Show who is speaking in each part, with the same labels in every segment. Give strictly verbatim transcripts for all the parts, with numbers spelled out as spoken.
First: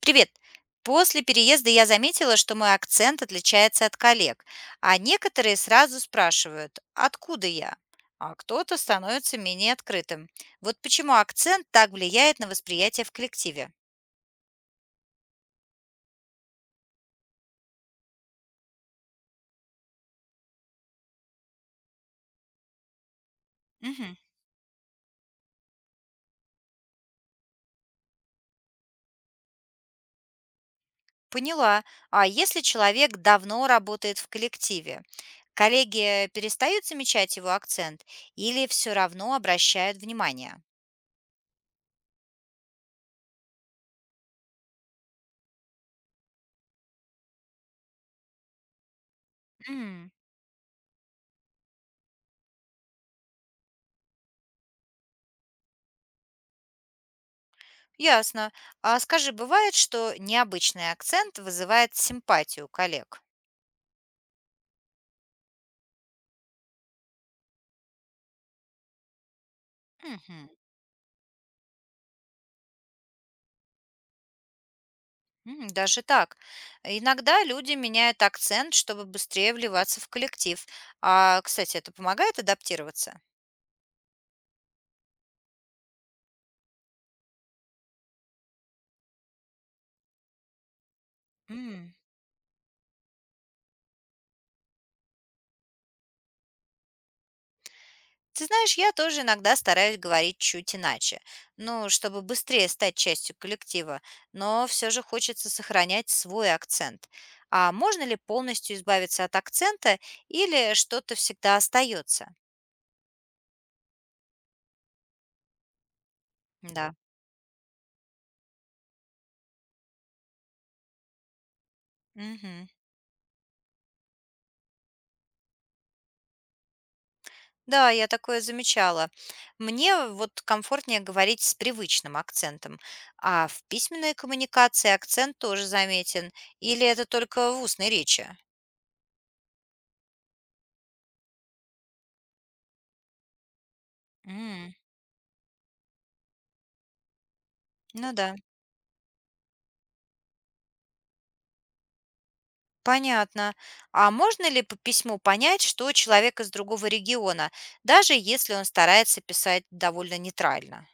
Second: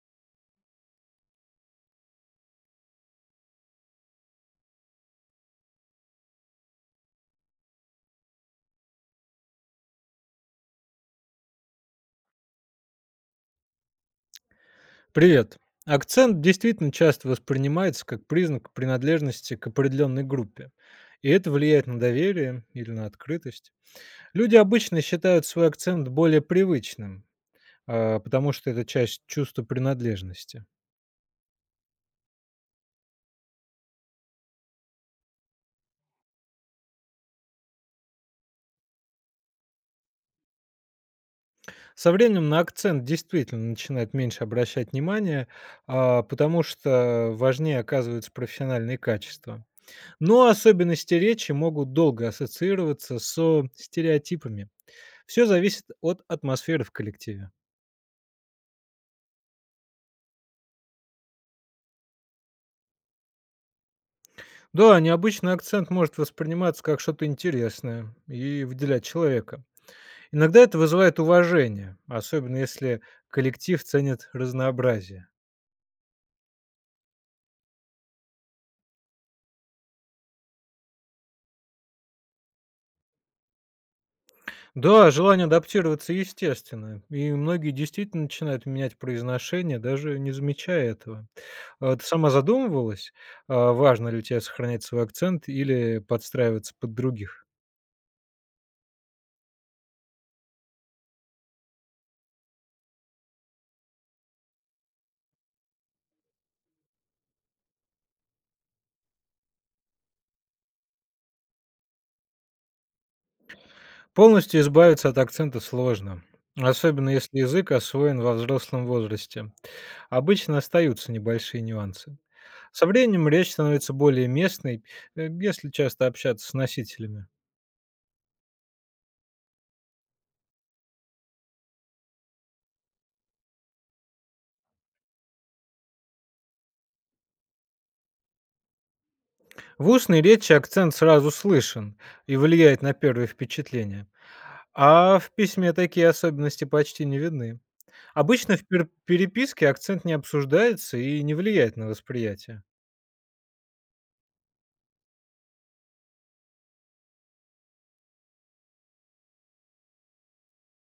Speaker 1: Привет! После переезда я заметила, что мой акцент отличается от коллег, а некоторые сразу спрашивают, откуда я, а кто-то становится менее открытым. Вот почему акцент так влияет на восприятие в коллективе.
Speaker 2: Привет. Акцент действительно часто воспринимается как признак принадлежности к определенной группе. И это влияет на доверие или на открытость.
Speaker 1: Мгм.
Speaker 2: Люди обычно считают свой акцент более привычным, а, потому что это часть чувства принадлежности.
Speaker 1: Поняла. А если человек давно работает в коллективе, коллеги перестают замечать его акцент или все равно обращают внимание?
Speaker 2: Со временем на акцент действительно начинает меньше обращать внимание, а, потому что важнее оказываются профессиональные качества.
Speaker 1: М.
Speaker 2: Но особенности речи могут долго ассоциироваться со стереотипами. Все зависит от атмосферы в коллективе.
Speaker 1: Ясно. А скажи, бывает, что необычный акцент вызывает симпатию коллег?
Speaker 2: Да, необычный акцент может восприниматься как что-то интересное и выделять человека.
Speaker 1: Мгм.
Speaker 2: Иногда это вызывает уважение, особенно если коллектив ценит разнообразие.
Speaker 1: М, даже так. Иногда люди меняют акцент, чтобы быстрее вливаться в коллектив. А, кстати, это помогает адаптироваться?
Speaker 2: Да, желание адаптироваться естественно, и многие действительно начинают менять произношение, даже не замечая этого.
Speaker 1: М.
Speaker 2: А ты сама задумывалась, а, важно ли тебе сохранять свой акцент или подстраиваться под других?
Speaker 1: Ты знаешь, я тоже иногда стараюсь говорить чуть иначе, ну, чтобы быстрее стать частью коллектива, но все же хочется сохранять свой акцент. А можно ли полностью избавиться от акцента или что-то всегда остается?
Speaker 2: Полностью избавиться от акцента сложно,
Speaker 1: Да.
Speaker 2: особенно если язык освоен во взрослом возрасте. Обычно остаются небольшие нюансы.
Speaker 1: Мгм.
Speaker 2: Со временем речь становится более местной, э, если часто общаться с носителями.
Speaker 1: Да, я такое замечала. Мне вот комфортнее говорить с привычным акцентом, а в письменной коммуникации акцент тоже заметен. Или это только в устной речи?
Speaker 2: В устной речи акцент сразу слышен и влияет на первые впечатления.
Speaker 1: М,
Speaker 2: А в письме такие особенности почти не видны.
Speaker 1: ну да,
Speaker 2: Обычно в пер- переписке акцент не обсуждается и не влияет на восприятие.
Speaker 1: понятно. А можно ли по письму понять, что человек из другого региона, даже если он старается писать довольно нейтрально?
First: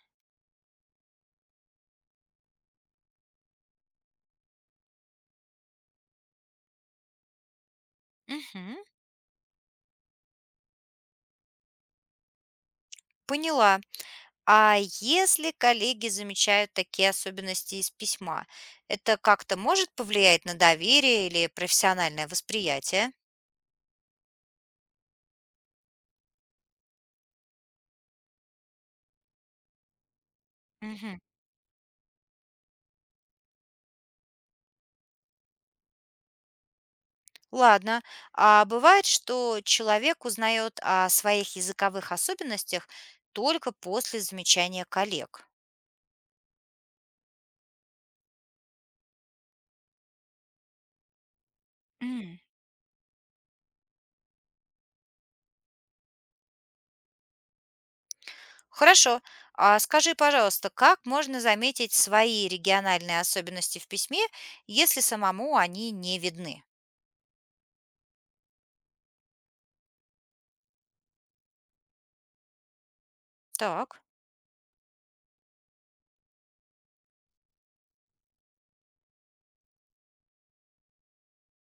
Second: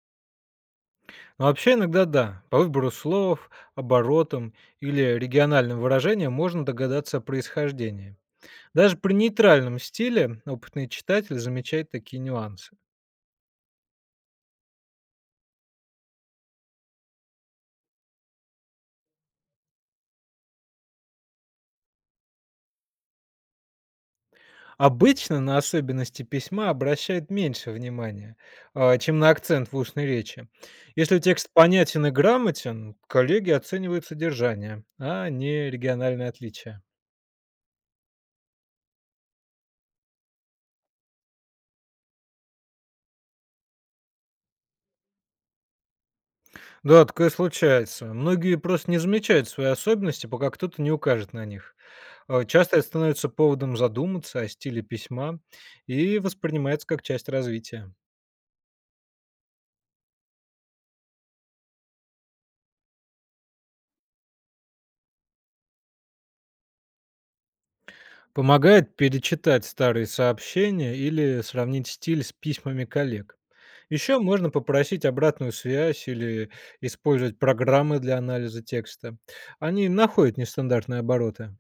Speaker 2: Но вообще иногда да, по выбору слов, оборотам или региональным выражениям можно догадаться о происхождении.
Speaker 1: Мгм,
Speaker 2: Даже при нейтральном стиле опытный читатель замечает такие нюансы.
Speaker 1: поняла. А если коллеги замечают такие особенности из письма, это как-то может повлиять на доверие или профессиональное восприятие?
Speaker 2: Обычно на особенности письма обращает меньше внимания, а, чем на акцент в устной речи. Если
Speaker 1: Мгм.
Speaker 2: текст понятен и грамотен, коллеги оценивают содержание, а не региональные отличия.
Speaker 1: Ладно. А бывает, что человек узнает о своих языковых особенностях только после замечания коллег.
Speaker 2: Да, такое случается. Многие просто не замечают свои особенности, пока кто-то не укажет на них.
Speaker 1: М.
Speaker 2: Э, Часто это становится поводом задуматься о стиле письма и воспринимается как часть развития.
Speaker 1: Хорошо. А скажи, пожалуйста, как можно заметить свои региональные особенности в письме, если самому они не видны?
Speaker 2: Помогает перечитать старые сообщения или сравнить стиль с письмами коллег.
Speaker 1: Так.
Speaker 2: Еще можно попросить обратную связь или использовать программы для анализа текста. Они находят нестандартные обороты.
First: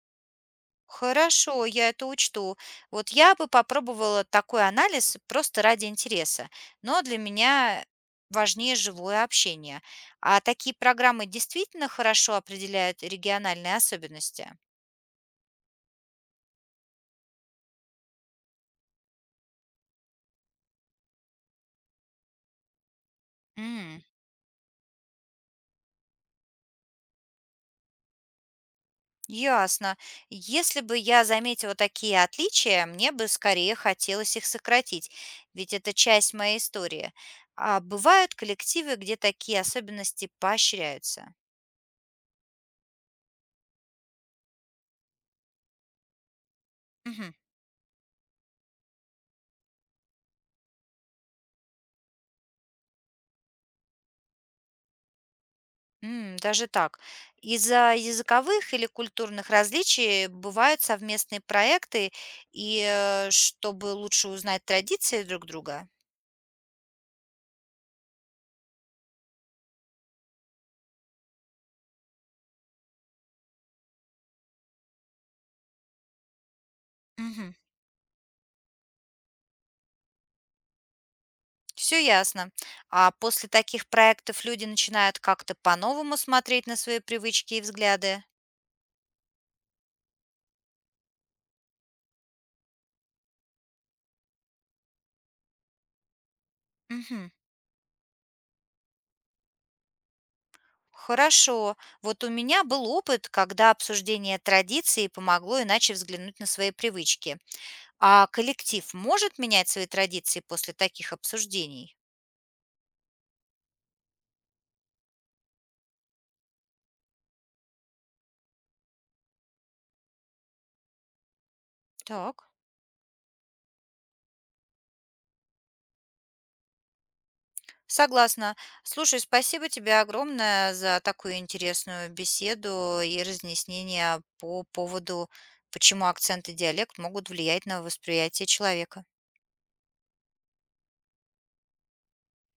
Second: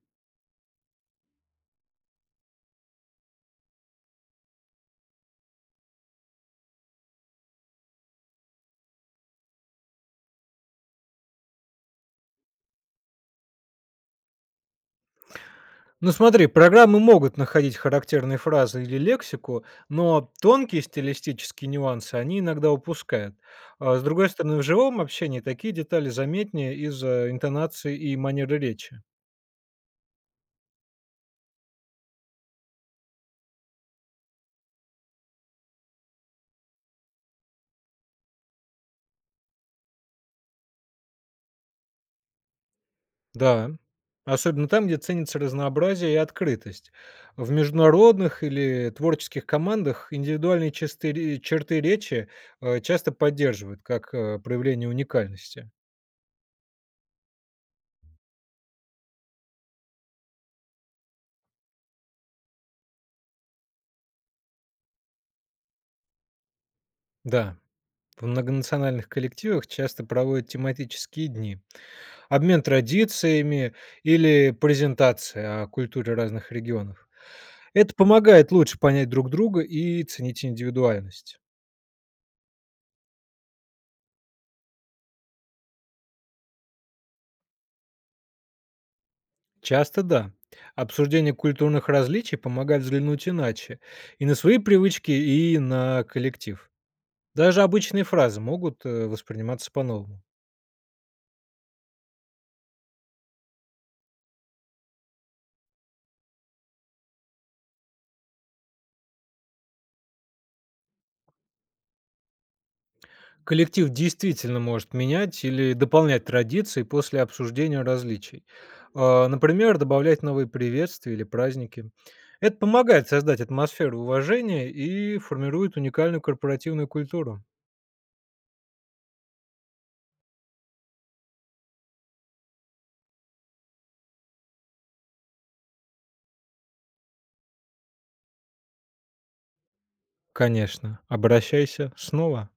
Speaker 1: Хорошо, я это учту. Вот я бы попробовала такой анализ просто ради интереса, но для меня важнее живое общение. А такие программы действительно хорошо определяют региональные особенности?
Speaker 2: Ну смотри, программы могут находить характерные фразы или лексику, но тонкие стилистические нюансы они иногда упускают. А
Speaker 1: М,
Speaker 2: с другой стороны, в живом общении такие детали заметнее из-за интонации и манеры речи.
Speaker 1: ясно. Если бы я заметила такие отличия, мне бы скорее хотелось их сократить, ведь это часть моей истории. А бывают коллективы, где такие особенности поощряются.
Speaker 2: Да, особенно там, где ценится разнообразие и открытость.
Speaker 1: Мгм.
Speaker 2: В международных или творческих командах индивидуальные чисты- черты речи э, часто поддерживают как э, проявление уникальности.
Speaker 1: М, даже так. Из-за языковых или культурных различий бывают совместные проекты, и э, чтобы лучше узнать традиции друг друга.
Speaker 2: Да. В многонациональных коллективах часто проводят тематические дни, обмен традициями или презентации о культуре разных регионов. Это помогает лучше понять друг друга и ценить индивидуальность.
Speaker 1: Все ясно. А после таких проектов люди начинают как-то по-новому смотреть на свои привычки и взгляды.
Speaker 2: Часто да. Обсуждение культурных различий помогает взглянуть иначе и на свои привычки, и на коллектив.
Speaker 1: Мгм.
Speaker 2: Даже обычные фразы могут э, восприниматься по-новому.
Speaker 1: Хорошо. Вот у меня был опыт, когда обсуждение традиций помогло иначе взглянуть на свои привычки. А коллектив может менять свои традиции после таких обсуждений?
Speaker 2: Коллектив действительно может менять или дополнять традиции после обсуждения различий. А, например, добавлять новые приветствия или праздники.
Speaker 1: Так.
Speaker 2: Это помогает создать атмосферу уважения и формирует уникальную корпоративную культуру.
Speaker 1: Согласна. Слушай, спасибо тебе огромное за такую интересную беседу и разъяснения по поводу, почему акцент и диалект могут влиять на восприятие человека.
Speaker 2: Конечно, обращайся снова.